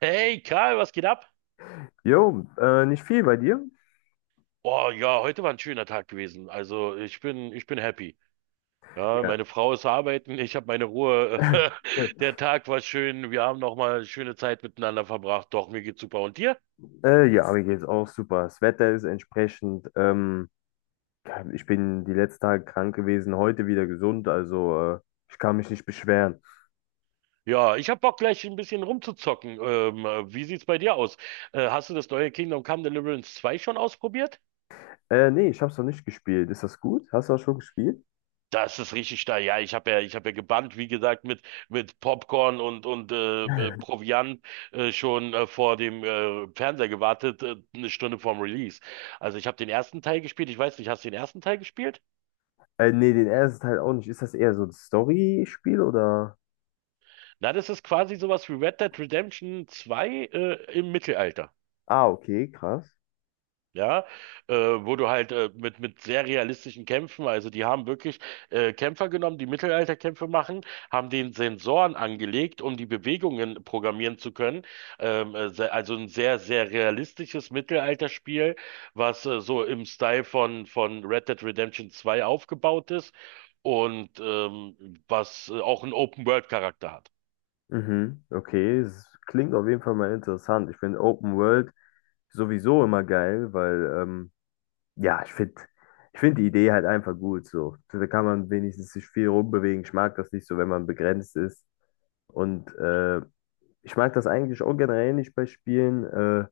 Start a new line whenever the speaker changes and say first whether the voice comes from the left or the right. right: Hey Karl, was geht ab?
left: Jo, nicht viel bei dir?
right: Oh ja, heute war ein schöner Tag gewesen. Also ich bin happy. Ja,
left: Ja.
right: meine Frau ist arbeiten, ich habe meine Ruhe. Der Tag war schön, wir haben nochmal schöne Zeit miteinander verbracht. Doch, mir geht's super. Und dir?
left: Ja, mir geht's auch super. Das Wetter ist entsprechend. Ja, ich bin die letzten Tage krank gewesen, heute wieder gesund, also ich kann mich nicht beschweren.
right: Ja, ich hab Bock gleich ein bisschen rumzuzocken. Wie sieht's bei dir aus? Hast du das neue Kingdom Come Deliverance 2 schon ausprobiert?
left: Nee, ich hab's noch nicht gespielt. Ist das gut? Hast du das schon gespielt?
right: Das ist richtig steil. Ja, ich habe ja gebannt, wie gesagt, mit Popcorn und Proviant schon vor dem Fernseher gewartet, 1 Stunde vorm Release. Also ich habe den ersten Teil gespielt. Ich weiß nicht, hast du den ersten Teil gespielt?
left: Nee, den ersten Teil auch nicht. Ist das eher so ein Story-Spiel oder?
right: Na, das ist quasi sowas wie Red Dead Redemption zwei im Mittelalter.
left: Ah, okay, krass.
right: Ja, wo du halt mit sehr realistischen Kämpfen, also die haben wirklich Kämpfer genommen, die Mittelalterkämpfe machen, haben den Sensoren angelegt, um die Bewegungen programmieren zu können. Also ein sehr, sehr realistisches Mittelalterspiel, was so im Style von Red Dead Redemption zwei aufgebaut ist und was auch einen Open-World-Charakter hat.
left: Mhm, okay, es klingt auf jeden Fall mal interessant. Ich finde Open World sowieso immer geil, weil, ja, ich find die Idee halt einfach gut so. So, da kann man wenigstens sich viel rumbewegen. Ich mag das nicht so, wenn man begrenzt ist. Und ich mag das eigentlich auch generell nicht bei Spielen,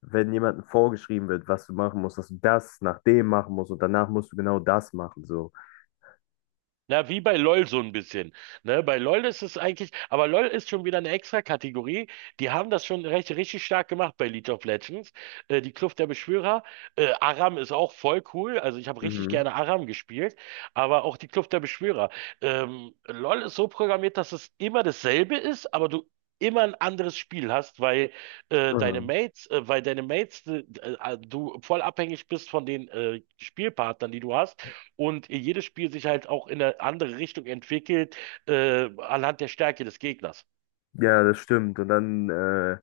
left: wenn jemandem vorgeschrieben wird, was du machen musst, dass du das nach dem machen musst und danach musst du genau das machen so.
right: Na, wie bei LOL so ein bisschen. Ne, bei LOL ist es eigentlich, aber LOL ist schon wieder eine extra Kategorie. Die haben das schon richtig stark gemacht bei League of Legends. Die Kluft der Beschwörer. Aram ist auch voll cool. Also ich habe richtig
left: Mhm.
right: gerne Aram gespielt, aber auch die Kluft der Beschwörer. LOL ist so programmiert, dass es immer dasselbe ist, aber du immer ein anderes Spiel hast, weil
left: Mhm.
right: Weil deine Mates, du voll abhängig bist von den Spielpartnern, die du hast und jedes Spiel sich halt auch in eine andere Richtung entwickelt, anhand der Stärke des Gegners.
left: Ja, das stimmt. Und dann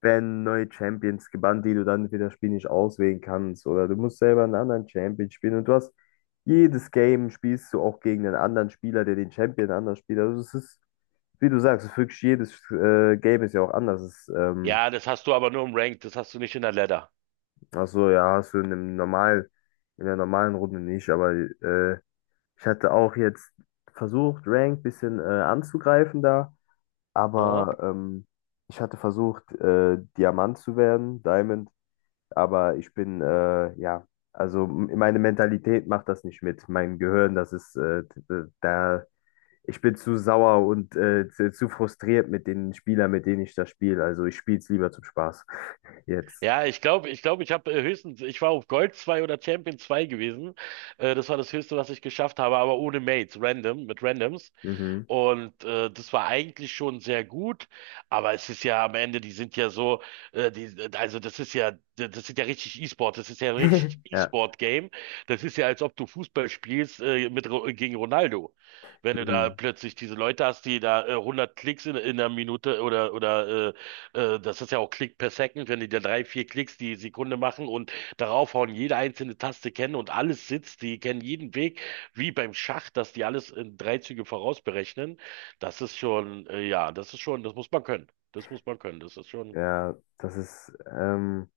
left: werden neue Champions gebannt, die du dann für das Spiel nicht auswählen kannst. Oder du musst selber einen anderen Champion spielen. Und du hast Jedes Game spielst du auch gegen einen anderen Spieler, der den Champion anders spielt. Also es ist, wie du sagst, es ist wirklich jedes Game ist ja auch anders.
right: Ja, das hast du aber nur im Ranked, das hast du nicht in der Ladder.
left: Also ja, hast du in einem in der normalen Runde nicht, aber ich hatte auch jetzt versucht, Rank ein bisschen anzugreifen da,
right: Ja,
left: aber ich hatte versucht, Diamant zu werden, Diamond. Aber ja, also meine Mentalität macht das nicht mit. Mein Gehirn, das ist, da, ich bin zu sauer und zu frustriert mit den Spielern, mit denen ich das spiele. Also ich spiele es lieber zum Spaß. Jetzt.
right: ja, ich glaube, ich habe höchstens, ich war auf Gold 2 oder Champion 2 gewesen. Das war das Höchste, was ich geschafft habe, aber ohne Mates, random, mit Randoms.
left: Mhm.
right: Und das war eigentlich schon sehr gut, aber es ist ja am Ende, die sind ja so, also das ist ja richtig E-Sport, das ist ja ein richtig
left: Ja.
right: E-Sport-Game. Das ist ja, als ob du Fußball spielst gegen Ronaldo. Wenn du da
left: Mhm.
right: plötzlich diese Leute hast, die da 100 Klicks in einer Minute oder das ist ja auch Klick per Second, wenn die da drei, vier Klicks die Sekunde machen und darauf hauen, jede einzelne Taste kennen und alles sitzt, die kennen jeden Weg wie beim Schach, dass die alles in drei Züge vorausberechnen. Das ist schon, ja, das ist schon, das muss man können. Das muss man können.
left: Ja, das ist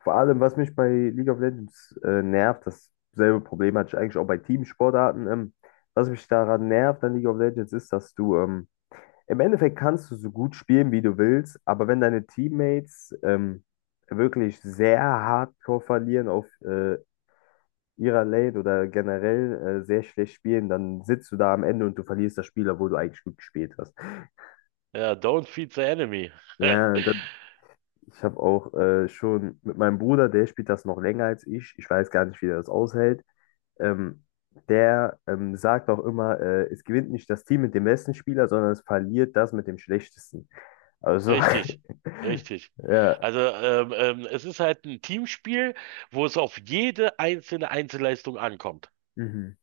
left: vor allem, was mich bei League of Legends nervt, dasselbe Problem hatte ich eigentlich auch bei Teamsportarten. Was mich daran nervt an League of Legends ist, dass du, im Endeffekt, kannst du so gut spielen, wie du willst, aber wenn deine Teammates wirklich sehr hardcore verlieren auf ihrer Lane oder generell sehr schlecht spielen, dann sitzt du da am Ende und du verlierst das Spiel, obwohl du eigentlich gut gespielt hast.
right: Ja, don't feed the enemy.
left: Ja, ich habe auch schon mit meinem Bruder, der spielt das noch länger als ich. Ich weiß gar nicht, wie der das aushält. Ähm, Der sagt auch immer, es gewinnt nicht das Team mit dem besten Spieler, sondern es verliert das mit dem schlechtesten. Also,
right: Richtig, richtig.
left: ja.
right: Also es ist halt ein Teamspiel, wo es auf jede einzelne Einzelleistung ankommt.
left: Mhm.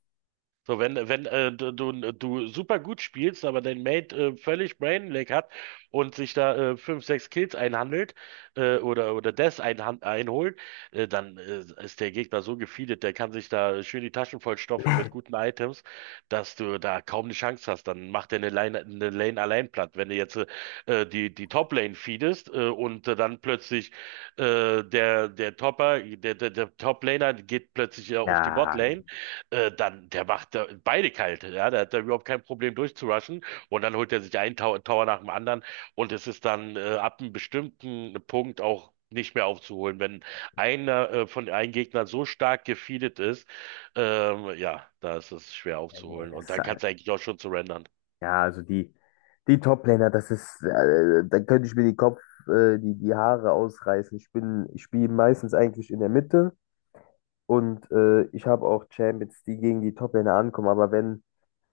right: So, wenn du super gut spielst, aber dein Mate völlig Brainlag hat und sich da fünf, sechs Kills einhandelt oder Deaths einholt, dann ist der Gegner so gefeedet, der kann sich da schön die Taschen vollstopfen mit guten Items, dass du da kaum eine Chance hast. Dann macht er eine Lane allein platt. Wenn du jetzt die Top-Lane feedest und dann plötzlich der, der Topper, der, der, der Top-Laner geht plötzlich auf die
left: Ja,
right: Bot-Lane dann, der macht da beide kalt, ja, der hat da überhaupt kein Problem durchzurushen und dann holt er sich einen Tower, Tower nach dem anderen, und es ist dann ab einem bestimmten Punkt auch nicht mehr aufzuholen, wenn einer von einem Gegner so stark gefeedet ist. Ja, da ist es schwer
left: nee, nee,
right: aufzuholen
left: das
right: und
left: ist
right: dann kannst
left: halt,
right: du eigentlich auch schon surrendern.
left: ja, also die Top-Laner, da könnte ich mir die Haare ausreißen. Ich spiele meistens eigentlich in der Mitte und ich habe auch Champions, die gegen die Top-Laner ankommen, aber wenn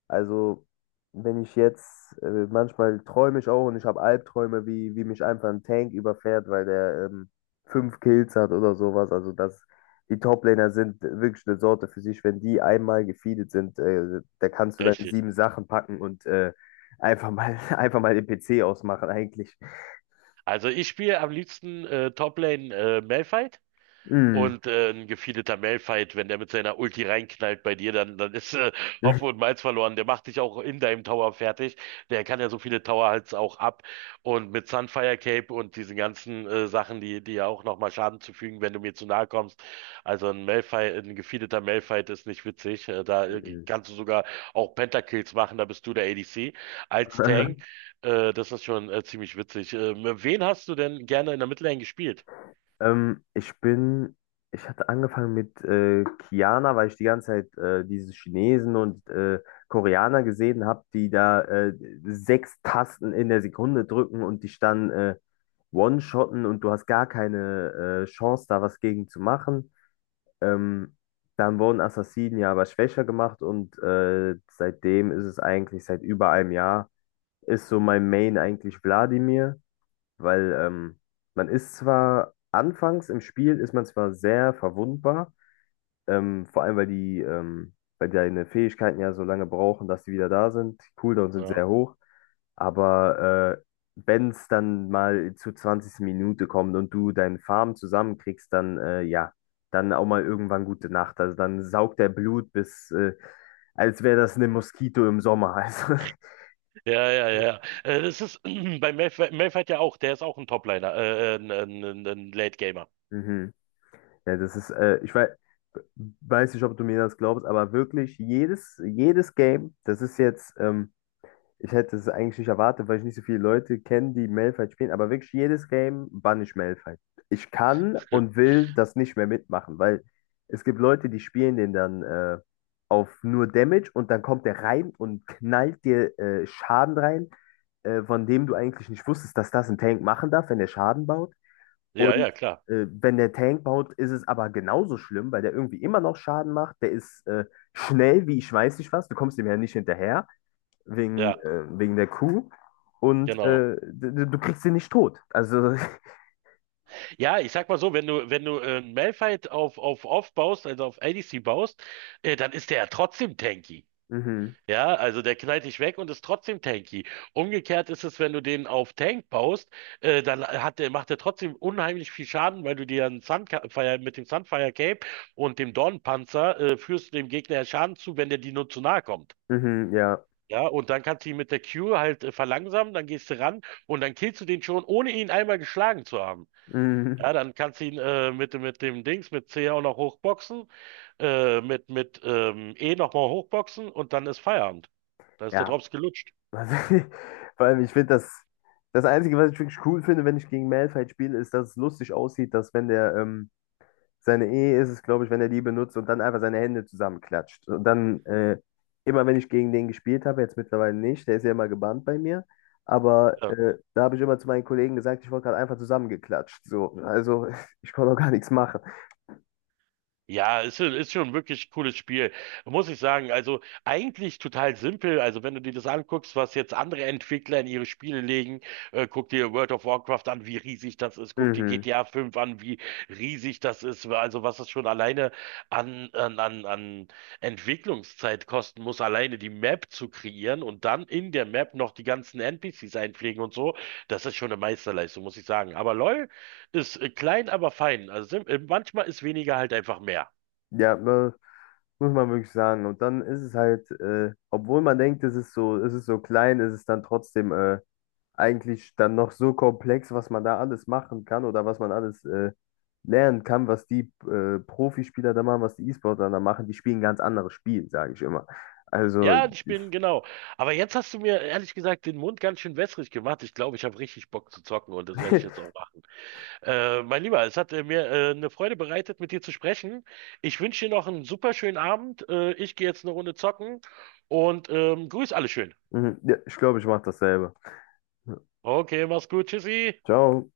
left: also, wenn ich jetzt, manchmal träume ich auch und ich habe Albträume, wie mich einfach ein Tank überfährt, weil der, fünf Kills hat oder sowas. Also, die Toplaner sind wirklich eine Sorte für sich. Wenn die einmal gefeedet sind, da kannst du deine
right: Richtig.
left: sieben Sachen packen und einfach mal, einfach mal den PC ausmachen, eigentlich.
right: Also ich spiele am liebsten Toplane Malphite.
left: Mm.
right: Und ein gefeedeter Malphite, wenn der mit seiner Ulti reinknallt bei dir, dann ist Hopfen und Malz verloren. Der macht dich auch in deinem Tower fertig. Der kann ja so viele Tower halt auch ab. Und mit Sunfire Cape und diesen ganzen Sachen, die ja auch nochmal Schaden zufügen, wenn du mir zu nahe kommst. Also ein Malphite, ein gefeedeter Malphite ist nicht witzig. Da kannst du sogar auch Pentakills machen, da bist du der ADC als Tank. Das ist schon ziemlich witzig. Wen hast du denn gerne in der Midlane gespielt?
left: Ähm, ich bin, Ich hatte angefangen mit Kiana, weil ich die ganze Zeit diese Chinesen und Koreaner gesehen habe, die da sechs Tasten in der Sekunde drücken und dich dann one-shotten und du hast gar keine Chance, da was gegen zu machen. Ähm, Dann wurden Assassinen ja aber schwächer gemacht und seitdem ist es eigentlich seit über einem Jahr, ist so mein Main eigentlich Wladimir, weil man ist zwar anfangs im Spiel, ist man zwar sehr verwundbar, vor allem weil deine Fähigkeiten ja so lange brauchen, dass sie wieder da sind. Die Cooldowns sind
right: Ja.
left: sehr hoch, aber wenn es dann mal zur 20. Minute kommt und du deinen Farm zusammenkriegst, dann ja, dann auch mal irgendwann gute Nacht. Also dann saugt der Blut, als wäre das eine Moskito im Sommer. Also,
right: Ja, ja, ja. Das ist bei Mayfight ja auch, der ist auch ein Topliner, ein ein Late Gamer.
left: mhm. Ja, das ist, weiß nicht, ob du mir das glaubst, aber wirklich jedes Game, ich hätte es eigentlich nicht erwartet, weil ich nicht so viele Leute kenne, die Malphite spielen, aber wirklich jedes Game banne ich Malphite. Ich kann und will das nicht mehr mitmachen, weil es gibt Leute, die spielen den dann auf nur Damage und dann kommt der rein und knallt dir Schaden rein, von dem du eigentlich nicht wusstest, dass das ein Tank machen darf, wenn der Schaden baut.
right: Ja,
left: Und
right: ja, klar.
left: wenn der Tank baut, ist es aber genauso schlimm, weil der irgendwie immer noch Schaden macht. Der ist schnell wie ich weiß nicht was. Du kommst dem ja nicht hinterher, wegen,
right: Ja,
left: äh, wegen der Kuh.
right: genau.
left: Du kriegst ihn nicht tot. Also,
right: Ja, ich sag mal so, wenn du Malphite auf Off baust, also auf ADC baust, dann ist der ja trotzdem tanky.
left: mhm,
right: Ja, also der knallt dich weg und ist trotzdem tanky. Umgekehrt ist es, wenn du den auf Tank baust, dann hat der, macht er trotzdem unheimlich viel Schaden, weil du dir einen Sunfire, mit dem Sunfire Cape und dem Dornenpanzer führst du dem Gegner ja Schaden zu, wenn der dir nur zu nahe kommt.
left: mhm, ja.
right: Ja, und dann kannst du ihn mit der Q halt verlangsamen, dann gehst du ran und dann killst du den schon, ohne ihn einmal geschlagen zu haben.
left: Mhm,
right: Ja, dann kannst du ihn mit dem Dings, mit C auch noch hochboxen, mit E nochmal hochboxen und dann ist Feierabend. Da ist der
left: ja.
right: Drops gelutscht.
left: Also, vor allem, ich finde das. Das Einzige, was ich wirklich cool finde, wenn ich gegen Malphite spiele, ist, dass es lustig aussieht, dass wenn seine Ehe ist es, glaube ich, wenn er die benutzt und dann einfach seine Hände zusammenklatscht. Und dann, immer wenn ich gegen den gespielt habe, jetzt mittlerweile nicht, der ist ja immer gebannt bei mir, aber
right: Ja.
left: da habe ich immer zu meinen Kollegen gesagt, ich wurde gerade einfach zusammengeklatscht. So, also ich konnte auch gar nichts machen.
right: Ist schon wirklich cooles Spiel, muss ich sagen. Also eigentlich total simpel. Also wenn du dir das anguckst, was jetzt andere Entwickler in ihre Spiele legen, guck dir World of Warcraft an, wie riesig das ist. Guck dir
left: Mhm.
right: GTA 5 an, wie riesig das ist. Also was das schon alleine an Entwicklungszeit kosten muss, alleine die Map zu kreieren und dann in der Map noch die ganzen NPCs einpflegen und so. Das ist schon eine Meisterleistung, muss ich sagen. Aber LoL ist klein, aber fein. Manchmal ist weniger halt einfach mehr.
left: Ja, muss man wirklich sagen. Und dann ist es halt, obwohl man denkt, es ist so klein, ist es dann trotzdem eigentlich dann noch so komplex, was man da alles machen kann oder was man alles lernen kann, was die Profispieler da machen, was die E-Sportler da machen. Die spielen ein ganz anderes Spiel, sage ich immer. Also,
right: Ja, die spielen genau. Aber jetzt hast du mir ehrlich gesagt den Mund ganz schön wässrig gemacht. Ich glaube, ich habe richtig Bock zu zocken und das werde ich jetzt auch machen. Mein Lieber, es hat mir eine Freude bereitet, mit dir zu sprechen. Ich wünsche dir noch einen super schönen Abend. Ich gehe jetzt eine Runde zocken und grüß alle schön.
left: mhm, ja, ich glaube, ich mache dasselbe. Ja.
right: Okay, mach's gut. Tschüssi.
left: Ciao.